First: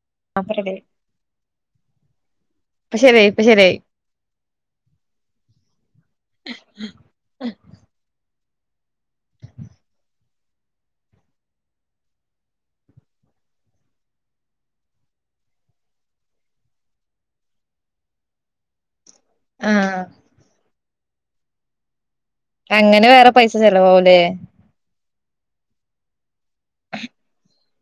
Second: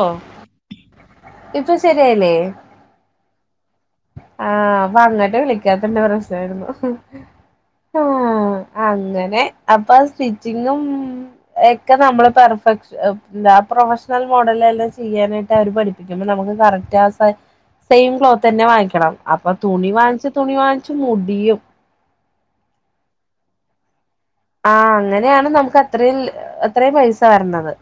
ഓഹ് അ പ്പ റെഡിആയി. ഇപ്പൊ ശെരിയായ്ല്ലെ. പ്പ ശെരായി ഇപ്പൊ ശെരായി. ആഹ് അപ്പങ്ങട്ട് വിളിക്കാത്ത്ന്റെ പ്രശ്നായിരുന്നു. ഹും അങ്ങനെ അപ്പൊ സ്റ്റിച്ചിങ്ങും. എക്കെ നമ്മള് പെർഫെക്ശ് ഹ് എന്താ പ്രൊഫ്ഷ്ണൽ. മോഡലെല്ലാം ചെയ്യാനായ്ട്ട് അവര് പഠിപ്പിക്കുമ്പ നമുക്ക് കറക്റ്റ് ആ സെ സെയിം ക്ലോത്തന്നെ വാങ്ങിക്കണം. അപ്പൊ തുണി ആഹ് വാങ്ങിച്ച് തുണി വാങ്ങിച്ച് മുടിയും. അങ്ങനെ വേറെ പൈസ ചെലവാവുലേ? ആഹ് അങ്ങനെയാണ് നമുക്ക് അത്രയും ഹ്മ് അത്രയും പൈസ വര്നത്.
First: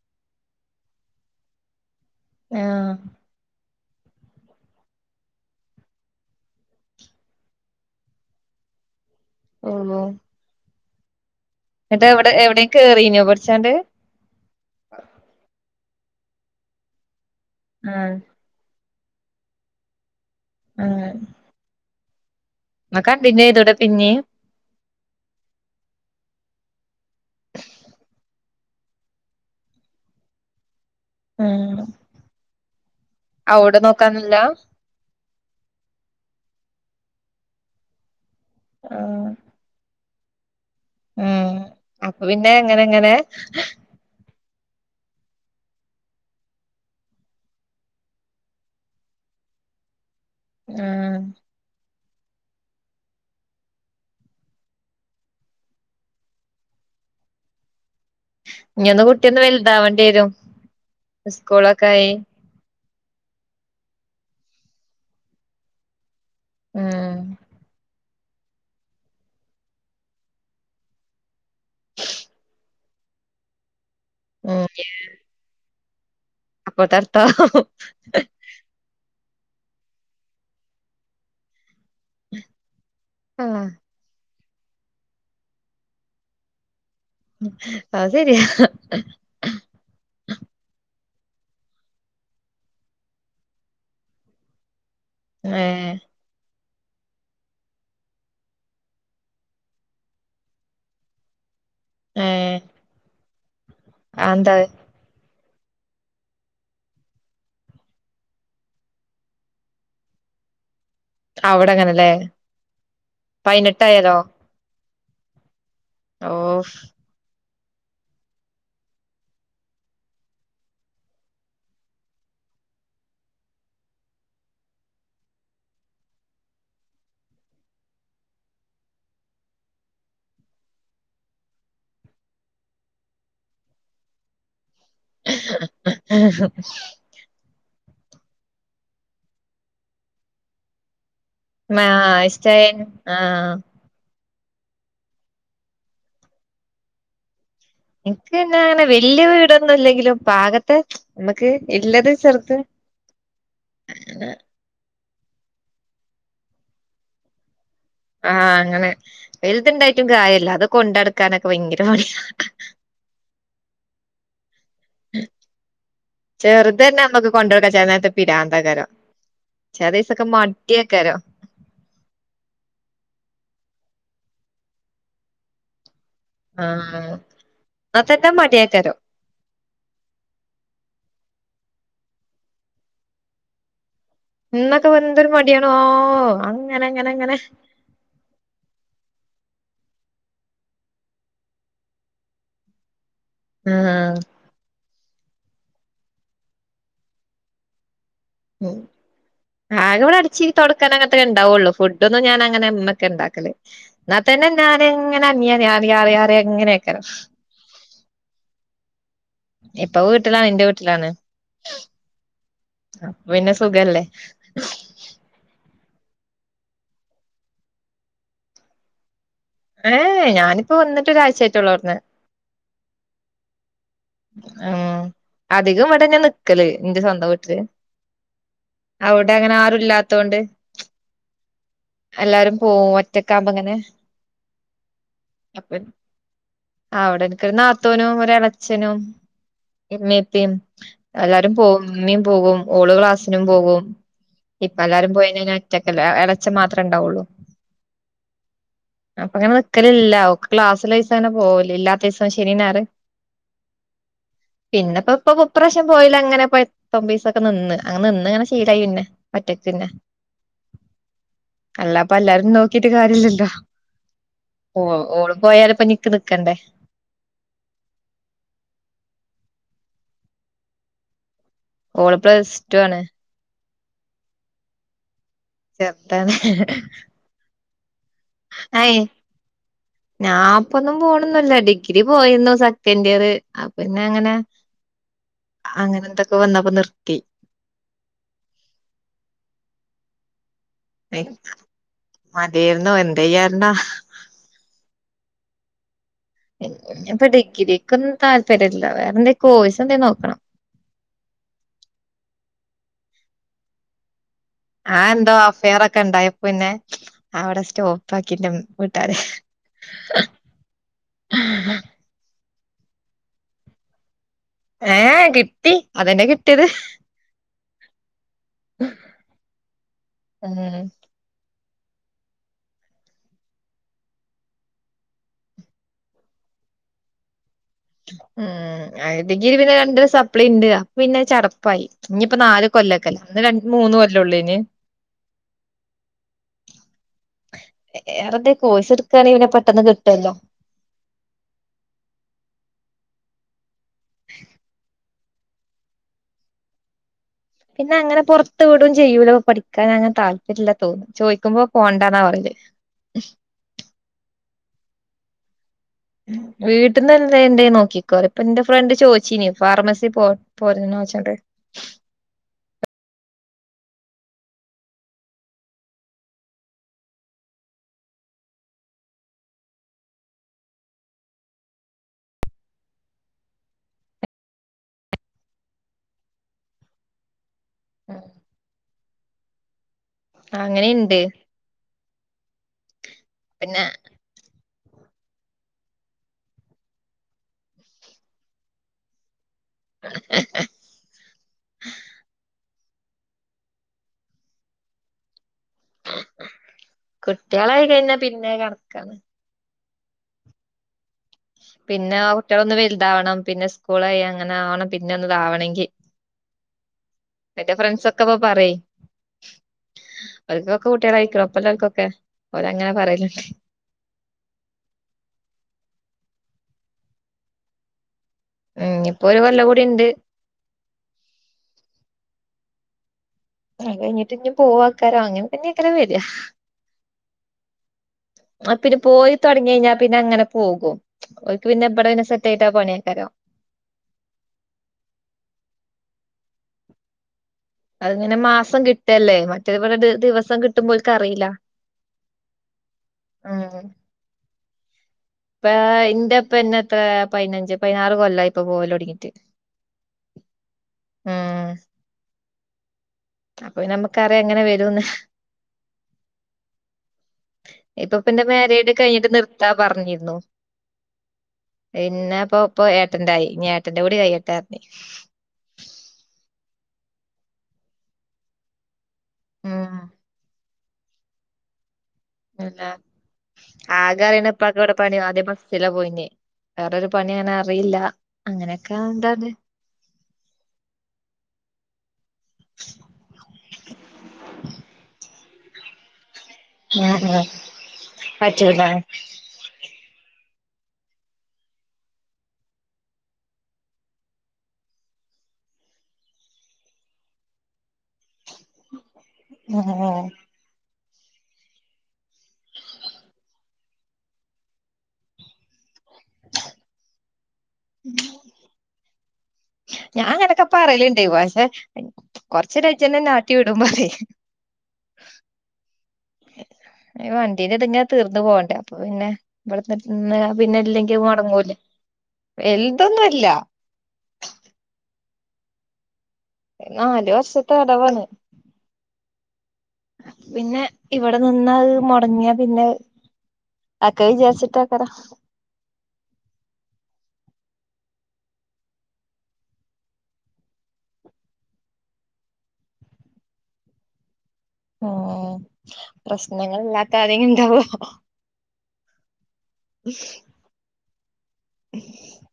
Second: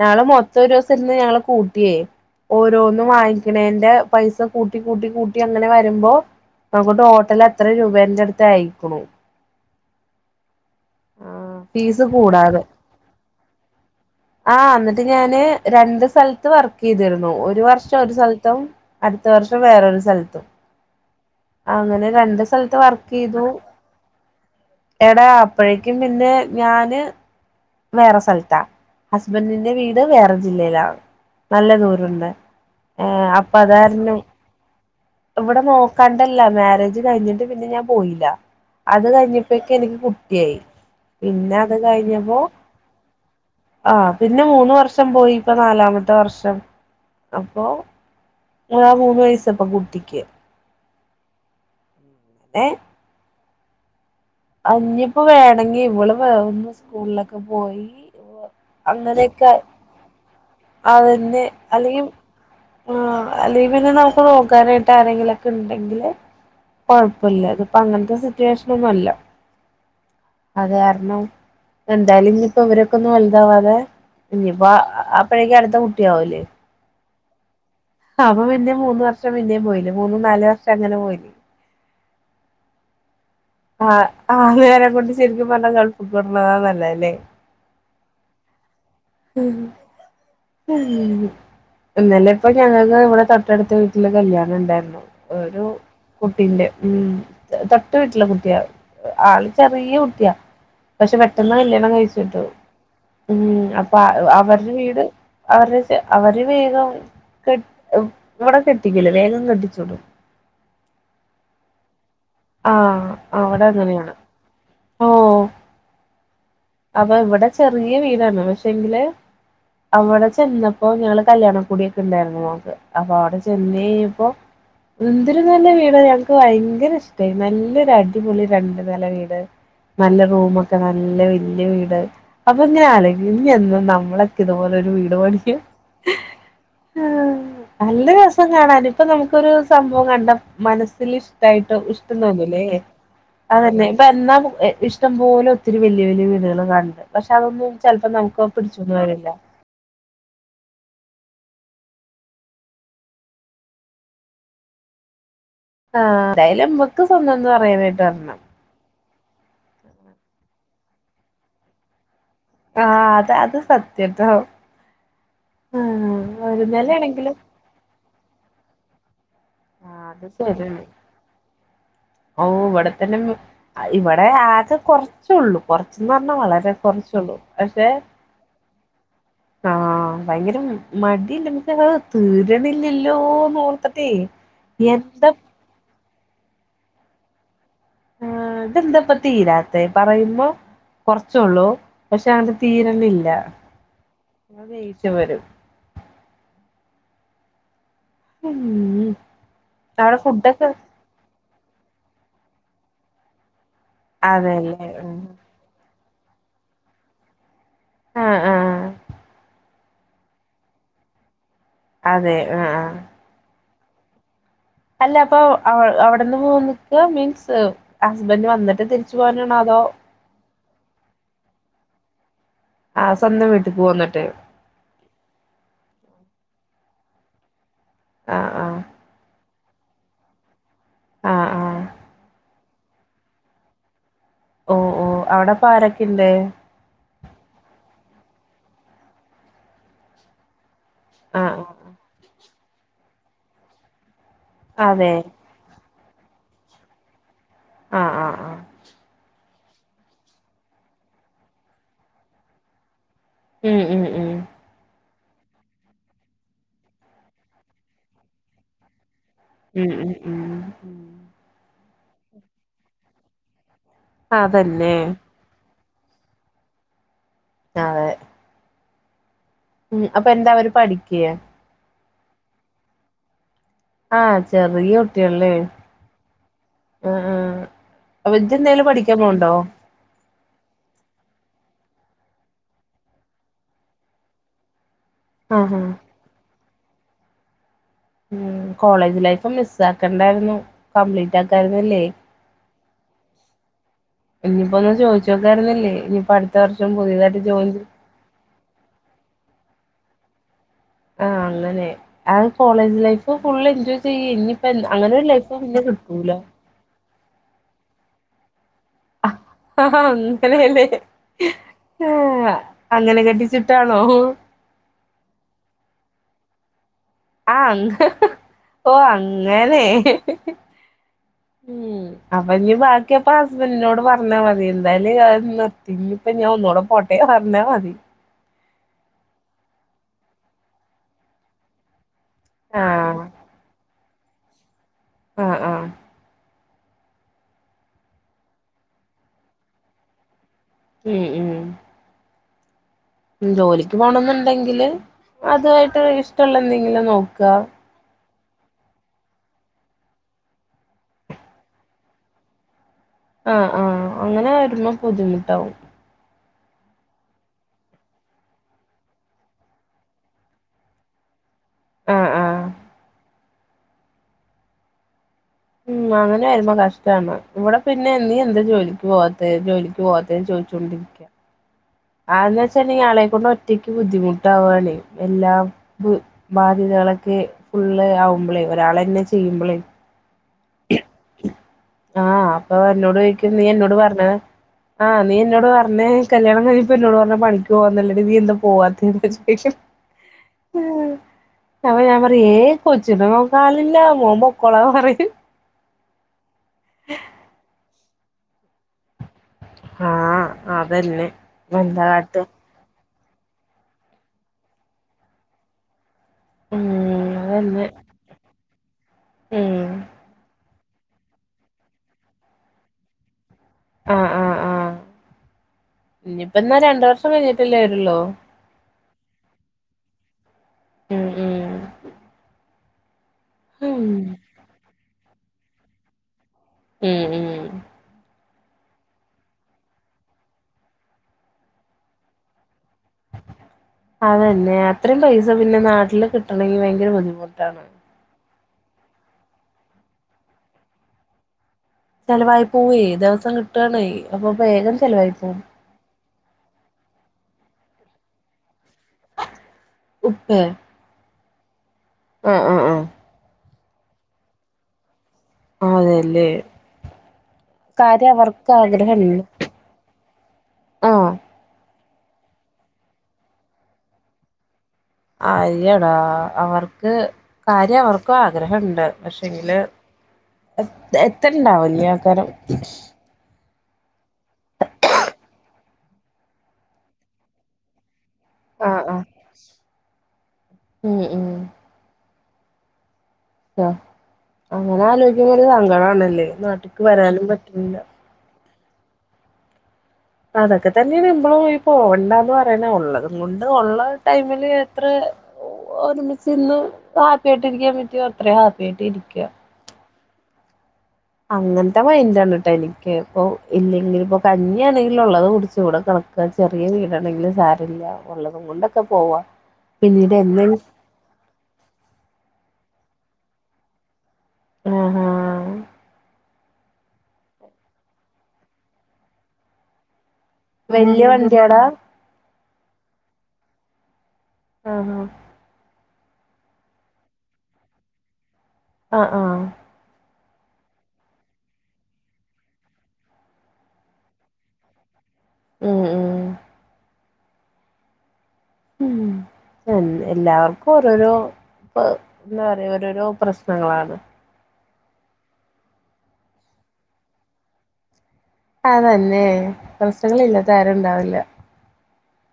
ഞങ്ങള് മൊത്തം ഒരൂസെര്ന്ന് ഞങ്ങള് കൂട്ട്യേ ആഹ് ഓരോന്നും വാങ്ങിക്ക്ണേന്റെ. പൈസ കൂട്ടി കൂട്ടി കൂട്ടി അങ്ങനെ വരുമ്പോ. അപ്പൊ ട്ടോട്ടൽ എത്ര രൂപേന്റെ അട്ത്ത് അയ്ക്ക്ണു. ഉവ്വോ. ആഹ്. എന്നിട്ട്വ്ടെ എവ്ടേം കേറീനോ പട്ച്ചാണ്ട്. ആഹ് ന്നിട്ട് ഞാന് രണ്ട് സ്ഥലത്ത് വർക്കെയ്തിരുന്നു ഒരു വർഷം ആഹ് ഒരു സെൽ. ത്തും അടുത്ത വർഷം വേറൊരു സെൽത്തും. അങ്ങനെ അങ്ങനെ രണ്ട് സ്ഥലത്ത് വർക്കെയ്തു. ചെയ്തൂടെ പിന്നേം എടാ അപ്പോഴേക്കും പിന്നെ ഞാന്. വേറെ സ്ഥലത്ത് ഹസ്ബന്റിന്റെ വീട് വേറെ ജില്ലയിലാണ്. നല്ല ആഹ് ദൂരണ്ട് ഏഹ് അപ്പ അവിടെ അതാരണം. നോക്കാനില്ല ഇവ്ടെ നോക്കാണ്ടല്ല മാരേജ് കയ്ഞ്ഞ്ട്ട് പിന്നെ ഞാൻ പോയില്ല അത് ആഹ് കയ്ഞ്ഞ്. അപ്പൊയേക്കും എനിക്ക് കുട്ടിയായി ഉം പിന്നെ അത് അപ്പൊ കഴിഞ്ഞപ്പോ. പിന്നെ അങ്ങനെ അങ്ങനെ ആഹ് പിന്നെ മൂന്ന് വർഷം പോയി ഇപ്പൊ നാലാമത്തെ വർഷം അപ്പൊ. ആഹ് മൂന്ന് വയസ്സിപ്പൊ കുട്ടിക്ക്. മ് ഏഹ്. അഹ്ഞ്ഞിപ്പൊ വേണങ്കിൽ ഇവള് വേ ഒന്ന് സ്കൂളിലൊക്കെ പോയി. ഇനിയൊന്ന് കുട്ടിയൊന്ന് അങ്ങനൊക്കെ വലുതാവേണ്ടി വരും അവന്ന് സ്കൂളൊക്കെ അല്ലെങ്കി. ആയി ആഹ് അല്ലേ പിന്നെ നമുക്ക് നോക്കാനായിട്ട് ആരെങ്കിലുംക്കെ ഇണ്ടെങ്കില്. ഉം കൊഴ്പ്പുല്ല ഇത്പ്പൊ അങ്ങൻത്തെ സിറ്റുവേഷ്നൊന്നു അല്ല. അതാരണം എന്തായാലും ഇഞ്ഞ്പ്പൊ ഇവരൊക്കെ ഒന്നും വലുതാവാതെ ഇഞ്ഞ്പ്പോആ ആഹ്. അപ്പഴേക്കും അടുത്ത കുട്ടിയാവുലേ. അപ്പൊത്തട്ത്താഹും. അപ്പ പിന്നേ മൂന്ന് വർഷം പിന്നേം പോയില്ലെ മൂന്ന് നാല് വർഷം അങ്ങനെ പോയില്ലെ. ഹ് ഹ്മ്. ആഹ് ആ നേരം കൊണ്ട് ശെര്ക്കും പർഞ്ഞാ ഗൾഫ്ക്ക് വിടുന്ന നല്ലലെ ഹ്മ് അഹ് ശെരിയാ. ഹ്മ്. ഹ്മ് ഇന്നലെപ്പൊ ഞങ്ങൾകടെ ഇവ്ടെ തൊട്ടട്ത്ത വീട്ടില് കല്യാണണ്ടേര്ന്നു. ഓരു ഏഹ് കുട്ടിന്റെ. ഉം തൊട്ട് വീട്ട്ലെ കുട്ട ആള് ചെറിയ കുട്ട. പഷേ പെട്ടെന്ന് കല്യാണം കഴ്ച്ച് വിട്ടു ഏഹ് ഉം അപ്പൊ അ ഹ് അതെന്താ അവര്ടെ വീട്. അവര്ടെ അവരെ വേഗം കെട് ഇവ് ഇവ്ടെ കെട്ടിക്കല് വേഗം കെട്ടിച്ച് വിടും. അവ്ടെങ്ങനെലെ. ആഹ് അവ്ടെ അങ്ങനെയാണ് ഓഹ്. ഓഹ്. അപ്പൊ ഇവ്ടെ ചെറിയ വീടാണ് പക്ഷെങ്കില്. അവിടെ ചെന്നപ്പോ ഞങ്ങള്കല്യാണം കൂടിട്ടിണ്ടാരുന്നു മോക്ക് അപ്പൊ അവിടെ ചെന്നേഴിഞ്ഞപ്പൊ എന്തൊരുനല്ല വീട ഞങ്ങക്ക് ഭയങ്കര ഇഷ് ടായി നല്ലൊരു അടിപൊളി രണ്ട്നെല വീട് നല്ല റൂമൊക്കെ നല്ല വല്യ വീട് അപ്പൊ ഇങ്ങനാലോയിക്കു ഇഞ്ഞെന്ന നമ്മളൊക്കെ ഇതുപോലൊരു വീടെ മേടിക്ക ആഹ് നല്ല രസം കാണാന് ഇപ്പനമുക്കൊരു സംഭവം കണ്ട മനസ്സില് ഇഷ്ടായിട്ട് ഇഷ് ടം ആഹ് തോന്നൂല്ലെ ഇഷ്ടായൻ ആഹ് അതന്നെ ഇപ്പൊ എന്നാ ഇഷ് ഇഷ്ടം പോലെ ഒത്തിരി വല്യ വല്യ വീടള് കാണിക്കു പക്ഷെ അതൊന്നു എന്ക്ക്പിന്നെ അങ്ങനെ വല്യ വീട് ന്നുല്ലെങ്കിലും പാകത്തെ മ്മുക്ക് ഇല്ലത് ചെറത് ആഹ് എന്തായലും നമ്മക്ക് സ്വന്തന്ന് പറയാനാട്ട് ആഹ് അങ്ങനെ വല്ത് ഇണ്ടായിട്ടും കാര്യല്ല അത് കൊണ്ടടക്കാനൊക്കെ ഭയങ്കര പണിയ ആഹ് അത അത് സത്യട്ടോ ആഹ് ഒരു ചെറുത്തന്നെ നമ്മക്ക് നെലയാണെങ്കിലും കൊണ്ട് വിടാൻ ചെലനേരത്ത് പിരാന്താകരം ആഹ് അത്ശെരി ഓ ഇവിടെതന്നെ ഇവടെ ആകെ കൊറ- കൊറച്ചൂള്ളൂ കുറച്ചന്നറഞ്ഞാ വളരെ കൊറച്ചുള്ളൂ പക്ഷേ മടിയാക്കരൊ ആഹ് ഭയങ്കര മടി [unintelligible] തീരണില്ലല്ലോന്ന് ഓർത്ത്ട്ടെ. ഇന്നൊക്കെ വെന്തൊരു മടിയാണോ അങ്ങനെ നങ്ങനെ നങ്ങനെ. ആഹ് ഇതെന്താപ്പൊ തീരാത്തെ പറയുമ്പൊ. കൊറച്ചോള്ളു. പക്ഷെ അങ്ങട് തീരണില്ല. ആഹ് [unintelligible] വരും ഉം ആകെവിടെ അവിടെ അടിച്ചി ഫുഡൊക്കെ തൊടക്കാൻ അങ്ങനത്തൊക്കെ ഇണ്ടാവുള്ളൂ. ഫുഡ് ഇതൊന്നും ഞാനങ്ങനെ ഉമ്മക്കെ ഇണ്ടാക്കല്. എന്നാതന്നെ അതെല്ലേ ഉം ഞാനെങ്ങനെ അനിയാറെയാറെ. ഇങ്ങനെയൊക്കെ. ആഹ് ആ. ഇപ്പ വീട്ടിലാണ് ന്റെ വീട്ടിലാണ്. അതെ ആഹ് ആ. പിന്നെ സുഖല്ലേ. അല്ല അപ്പൊ അവിടെന്ന് പോന്നിക്ക, മീൻസ് ഹസ്ബൻഡ് വന്നിട്ട് തിരിച്ചു പോരനാണൊ അതോ. ഏഹ് ഞാനിപ്പോ വന്നിട്ട് ഒരാഴ്ചയായിട്ടള്ളൂ അവിട്ന്ന്. ആഹ് സ്വന്തം വീട്ടിക്ക് പോന്നിട്ട്. ഉം അധികം ഇവടന്നയ നിക്കല്. എന്റെ സ്വന്തം വീട്ടില്. ആഹ് ആ. അവിടെ അങ്ങനെ ആരും ഇല്ലാത്തോണ്ട്. ആഹ് ആഹ് എല്ലാരും, പോവും. ഒറ്റക്കാവ്മ്പ് ഇങ്ങനെ ഓഹ് ഓഹ് അവിടെപ്പ ആരൊക്കെ ഇണ്ട്? ആഹ് അവടെ നിക്കൊരു നാത്തൂനും, ഒരെളച്ചനും, ഇമ്മേ പ്പയും. എല്ലാരും ആഹ് ആഹ് പോവും ഇമ്മയും പോകും, ഓള് ക്ലാസ്സിനും പോകും. ഇപ്പ എല്ലാരും അതെ പോയേന ഞാൻ ഒറ്റക്കല്ലെ. എളേച്ചൻ മാത്രെ ഇണ്ടാവുള്ളൂ. ആഹ് ആഹ് ആഹ് അപ്പൊങ്ങനെ നി ക്കലില്ല. ഓക്ക് ക്ലാസിള്ളീസാങ്ങനെ പോകലില്ല. ഇല്ലാത്തീവസം ശനീം ഞായറും, ഉം ഉം ഉം പിന്നെപ്പ ഇപ്പൊപൊ [unintelligible] പ്രാവശ്യം പോയില്ല അങ്ങനെപ്പൊ എത്തൊ പിസൊക്കെ നിന്ന്. അങ്ങ് നിന്ന്ങ്ങനെ ശീലായി പിന്നെ. ഒറ്റക്കന്നെ. ഉം ഉം ഉം അല്ലപ്പ എല്ലാരും നോക്കിട്ട് കാരില്ലല്ലോ. അതല്ലേ ഉവ്വ. ഓള് പോയാലിപ്പോ നിക്ക് നിക്കണ്ടേ? ആ അതെ. ഉം അപ്പൊ എന്താ അവര് പഠിക്ക. ഓള് പ്ലസ് റ്റു ആണ്. ആഹ് ചെറിയ കുട്ട്യാണ്ല്ലേ. ചെർതാണ്. ആഹ് അപ്പ ജ്ജെന്തേലും പഠിക്കാൻ പോണ് ണ്ടോ? ഞാ പ്പൊന്നും പോണൊന്നുല്ല. Degree പോയിര്ന്നു second year. അപ്പന്നങ്ങനെ ആഹ് ആഹ് അങ്ങനത്തൊക്കെ വന്നപ്പോ നിർത്തി. ഉം കോളേജ് ലൈഫ് മിസ്സാക്കണ്ടാര്ന്നു. [unintelligible] മാത്യേര്ന്നു എന്ത് ചെയ്യാൻടാ. ഞ്ഞിപ്പൊന്ന് ചോയിച്ച് നോക്കാര്ന്നില്ലേ. ഞ്ഞിപ്പ അട്ത്ത വർഷം പുത്യേതായിട്ട് ജോയിൻ ചെയ്യാൻ. താല്പരില്യ. വേറെന്ത്യേ കോയ്സെന്ത്യേ നോക്കണം. ആഹ് അങ്ങനെ. ആഹ് കോളേജ് ലൈഫ് ഫുള്ള് എൻജോയ് ചെയ്യ് ഞ്ഞിപ് ആഹ് എന്തോ അഫെയർ ഒക്കെ ണ്ടായപിന്നെ അവടെ സ്റ്റോപ്പാക്കിന്റമ്മ്. വീട്ടാര്. ആഹ് ഉവ്വാ ആഹ് അങ്ങനെ കെട്ടിച്ച് വിട്ടാണോ. ഏഹ് കിട്ടി അതന്നെ കിട്ട്യേത്. ആഹ് അന്ന് ഓ അങ്ങനെ. ഉം ഉം. അപ്പ ഞ്ഞി ബാക്കി അപ്പ ഹസ്ബൻറിനോട് പറഞ്ഞാ മതി. എന്തായാലും അത് നിർത്തി. ഞ്ഞി അപ്പൊ ഞാനൊന്നൂടെ പോട്ടെ പറഞ്ഞാ മതി. ഉം ആഹ് ഡിഗ്രി പിന്നെ രണ്ടെണ്ണം സപ്ലിണ്ട് അപ്പ പിന്നെ ചടപ്പായി ഞ്ഞിപ്പ നാല് കൊല്ലൊക്കെല്ലെ ആഹ് അന്ന് രണ്ട് മൂന്ന് കൊല്ലൊള്ളെയ്ന് ആഹ് ആഹ് വേറെന്തേ കോഴസ് ട്ക്കാണെങ്കി പെട്ടെന്ന് കിട്ടല്ലോ ഉം ഉം ജോലിക്ക് പോണന്ന്ണ്ടെങ്കില് അതായിട്ട് ഇഷ്ടള്ള എന്തെങ്കിലും നോക്ക പിന്നങ്ങനെ പൊർത്ത് വ്ടും ചെയ്യൂല പഠിക്കാനങ്ങനെ താൽപ്പര്യല്ലാ തോന്ന്ണു. ചോയ്ക്കുമ്പോ പോണ്ടാന്ന പറയല് ആഹ് ആഹ് അങ്ങനെ വര്മ്പോ ബുദ്ധിമുട്ടാവും വീട്ടീന്ന്ല്ല എന്തേലും നോക്കിക്കോ പറയും ഇപ്പ ന്റെ ഫ്രണ്ട് ചോയിച്ചീനി ഫാർമസീ പോ പോര്ണോച്ചാണ്ട് ആഹ് ആഹ് ഉം അങ്ങനെ ആര്ന്നു കഷ്ട്ടാന്ന് ഇവടെ പിന്നെ നീ എന്താ ജോലിക്ക് പോവാതെ ജോലിക്ക് പോവാതെ ചോയ്ച്ചോണ്ടിരി ക്ക്യ അതെന്താച്ചാല് ആളെക്കൊണ്ട് ഒറ്റയ്ക്ക് ബുദ്ധിമുട്ടാവാണെയ് എല്ലാം ബ് ബാധ്യതാളൊക്കെ ഫുള്ള് ആവുമ്പളേ ഒരാളെന്നെ ചെയ്യുമ്പളേ അങ്ങനീണ്ട് ആഹ് അപ്പ എന്നോട് ചോയ്ക്കും നീ പിന്നെ എന്നോട് പർഞ്ഞത് ആഹ് നീ എന്നോട് പർഞ്ഞെ കല്യാണം കഴിഞ്ഞപ്പോ എന്നോട് പറഞ്ഞ പണിക്ക് പോവാന്നല്ലടി നീ എന്താ പോവാതെ ചോ യ്ക്കും അപ്പം ഞാൻ പറയും ഏഹ് കൊച്ചിനെ നോക്കാൻ ആളില്ല മോം പൊക്കോളാം പറയും കുട്ട്യാളായി കഴിഞ്ഞാ പിന്നെ കണക്കാണ്. ആഹ് അതെന്നെ പിന്നെ ആ കുട്ട്യാളൊന്ന് വൽതാവണം. പിന്നെ സ്കൂളായി അങ്ങനെ ആവണം പിന്നെ ഒന്ന് താവണെങ്കി ഉം എന്റെ അതന്നെ ഫ്രണ്ട്സൊക്കെപ്പ പറീം ഉം ഓൽക്കൊ ക്കെ കുട്ട്യളായ്ക്ക്ണ് ഒപ്പലോൽക്കൊക്കെ ഓലങ്ങനെ പറേല്ണ്ട് ആഹ് ആഹ് ആഹ് ഞ്ഞിപ്പന്നാ രണ്ട് വർഷം കഴിഞ്ഞിട്ടല്ലേ വര്ള്ളൂ ഉം ഞ്ഞിപ്പൊ ഒര് കൊല്ലങ്കൂടിണ്ട് ഉം ഉം അത് ഉം കഴിഞ്ഞിട്ട് ഞ്ഞി പോവാക്കാരം അങ്ങൻ തന്നെക്കാരം വര്യാ ഉം ഉം ആഹ് പിന്നെ പോയി തൊടങ്ങി കഴിഞ്ഞാ പിന്നങ്ങനെ പോകും. ഒക്ക് പിന്നെ ഇബടെ പിന്നെ സെറ്റായിട്ടാൻ പണിയെയ്ക്കാരം അതന്നെ അത്രയും പൈസ പിന്നെ നാട്ടില് കിട്ടണങ്കിൽ ഭയങ്കര ബുദ്ധിമുട്ടാണ് അത്ങ്ങനെ മാസം കിട്ടല്ലേ മറ്റേ ഇവടെ ദിവസം കിട്ടുമ്പോൽക്കറീല്ല ചെലവായി പോവേ ദിവസം കിട്ടാണേ അപ്പൊ വേഗം ചെലവായി പോ ആ ഇന്റെ ഇപ്പന്നത്ര പയ്നഞ്ച് പതിനാറ് കൊല്ലായി ഇപ്പ പോവല് തൊടങ്ങീട്ട് ഉപ്പേ ആഹ് ആഹ് ആഹ് ആഹ് അപ്പൊ പിന്നെ നമ്മക്കറിയാ എങ്ങനെ വരുംന്ന് അതെല്ലേ ഇപ്പൊ കാര്യം പിന്നെ അവർക്ക് മാരീഡ് കഴിഞ്ഞിട്ട് ആഗ്രഹണ്ട് നിർത്താ പറഞ്ഞിരുന്നു ആഹ് പിന്നെ പ്പൊ ഇപ്പൊ ഏട്ടന്റായി ഇഞ് ഏട്ടന്റെ കൂടി കഴിയട്ടെ പറഞ്ഞ് അയ്യടാ അവർക്ക് കാര്യ അവർക്കു ആഗ്രഹണ്ട് പക്ഷെങ്കില് ഉം എത്തല് ണ്ടാവൂല്യാക്കാരം പിന്നെ ആകെ അറിയുന്ന ഇപ്പാക്ക് ഇവിടെ പണി ആദ്യം ബസ്സിലാ പോയിന്നേ വേറൊരു പണി അങ്ങനെ അറിയില്ല അങ്ങനെയൊക്കെ ആഹ് ആഹ് ആണ്ടാണ് ഉം ഉം ആ അങ്ങനെ ആലോചിക്കുമ്പ ഒരു സങ്കടാണ്ല്ലേ നാ ഞാ ഞാ പറ്റൂല ല്ലേ അതൊക്കെ തെന്ന്യാണ് നമ്മളും ഈ പോവണ്ടാന്ന് പറയ്ണെ ഒള്ളതും കൊണ്ട് ഒള്ള ടൈമില് എത്ര ഒരുമിച്ചിന്ന് ഹാപ്പി ആയിട്ട് ഇരിക്കാൻ പറ്റ്യോ അത്രീം ഹാപ്പി ആയിട്ട് ഇരിക്ക ആഹ് അങ്ങൻത്തെ മൈൻഡ് ആണുട്ടോ എനിക്ക് ഇപ്പൊം ഇല്ലെങ്കിലിപ്പോ കഞ്ഞ്യാണെങ്കിലും ഒള്ളത് കുടിച്ച് ഇവടെ [unintelligible] ചെറിയേ വീടാണെങ്കിലും സാരല്ല ഉള്ളതും കൊണ്ടൊക്കെ പോവാ പിന്നീട് എന്തെ ഇണ്ട് പാഷെ കൊർച്ചേഞ്ഞാ ആജ്ജന്നെ ഇന്നെ ആട്ടി വിടുമ്പറി ആഹാ വണ്ടീന്ന് [unintelligible] തീർന്ന് പോണ്ടേ അപ്പൊ പിന്നെ ഇവ്ട്ന്നി പിന്നെ ഇല്ലെങ്കി വല്യ മൊടങ്ങൂലെ വണ്ടിയാടാ വെൽതൊന്നുല്ല ആഹ ഈ നാല് വർഷത്തെ അടവാണ് ആഹ് ആഹ് പിന്നെ ഇവടെ നിന്നാ മൊടങ്ങ്യാ പിന്നെ ആക്ക വിജാര്ച്ചിട്ടാക്കാര ഉം ഉം ഉം എൻ എല്ലാർക്കു ഓരോരോ ഇപ്പ എന്താ പറയാ ഓരോരോ പ്രശ്നങ്ങളാണ് ഉം പ്രശ്നങ്ങളില്ലാത്ത ആരേങ്കിണ്ടാവോ അതന്നെ പ്രേശ്നങ്ങളില്ലാത്ത ആരുണ്ടാവില്ല ഉം [inaudible]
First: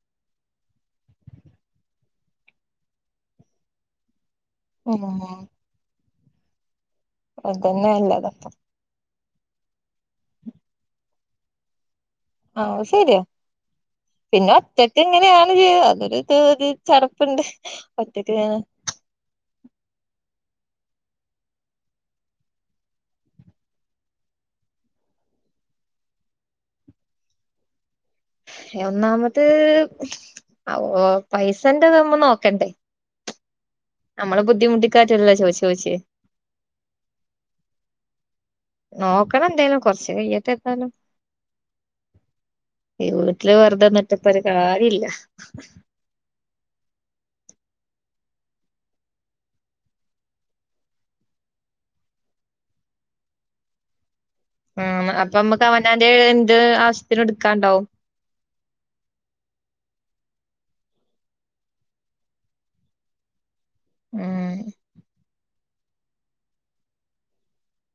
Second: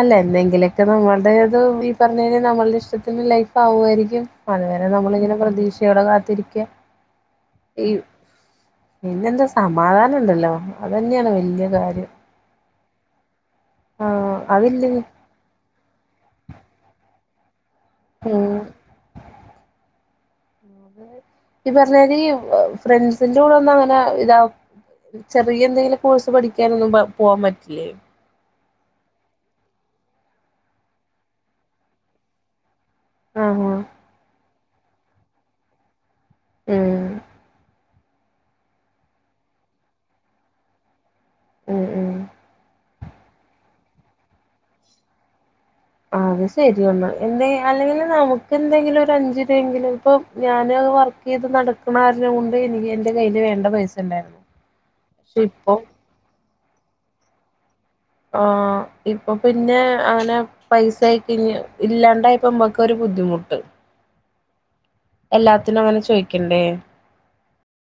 അല്ല എന്നെങ്കിലൊക്കെ നമ്മൾടേതും ഈ പർഞ്ഞ നമ്മൾടെഷ്ടത്തിന് ലൈഫ് ആവ്വ്വാരിക്കും അട് വരെ ഉം നമ്മളിങ്ങനെ പ്രതീക്ഷയോടെ കാത്തിരിക്യാ അതെന്നെ അല്ലാതപ്പം പിന്നെന്താ സമാധാനണ്ടല്ലോ അതെന്ന്യാണ് വെല്ല്യെ കാര്യം ആ ശരിയാ ആ പിന്നെ അതില്ലെങ്കി ഒറ്റക്കിങ്ങനെ ആണ് ഒര് അതൊരു ക്ക ഒര് ചടപ്പിണ്ട് ഉം ഒറ്റക്കിങ്ങനെ ഈ പർഞ്ഞാരീ ഫ്രണ്ട്സിന്റെ കൂടെ ഒന്ന് അങ്ങനെ ഇതാ ചെറിയെ എന്തെങ്കിലും കോഴ്സ് പഠിക്കാനൊന്നും പ പോവാൻ പറ്റില്ലേ ഒന്നാമത് ഓ പൈസന്റെത് നമ്മള് നോക്കണ്ടേ ആഹ അമ്മള് ബുദ്ധിമുട്ടിക്കായ്ട്ടല്ലല്ലോ ചോയ്ച് ചോയിച്ച് ഉം നോക്കണന്തേലും കോർച്ച് കയ്യെട്ടെ എത്താലും ഉം ഉം ഈ വീട്ട്ല് വെറുതെന്നിട്ടിപ്പൊര് കാര്യല്ല ആ അത്ശരിയാണ് എന്നെ അല്ലെങ്കില് നമുക്ക് എന്തെങ്കിലും ഒരു അഞ്ചു രൂവെങ്കിലും ഇപ്പം ഞാന് വർക്ക് കേത് നടക്കിണര്ണം കൊണ്ട് എനിക്ക് എന്റെ കയ്യില് വേണ്ട പൈസണ്ടാരുന്നു ആഹ് മ അപ്പമ്മക്ക് അവനാന്റെ എന്ത് ആവശ്യത്തിനു ഇട്ക്കാണ്ടാവും ആഹ് ഇപ്പൊ പിന്നെ അങ്ങനെ പൈസ ആയിക്കഴിഞ്ഞ് ഇല്ലാണ്ടായ്പ്പ് അമ്മക്കൊരു ബുദ്ധിമുട്ട് ഉം എല്ലാത്തിനും അങ്ങനെ ചോയ്ക്കണ്ടേ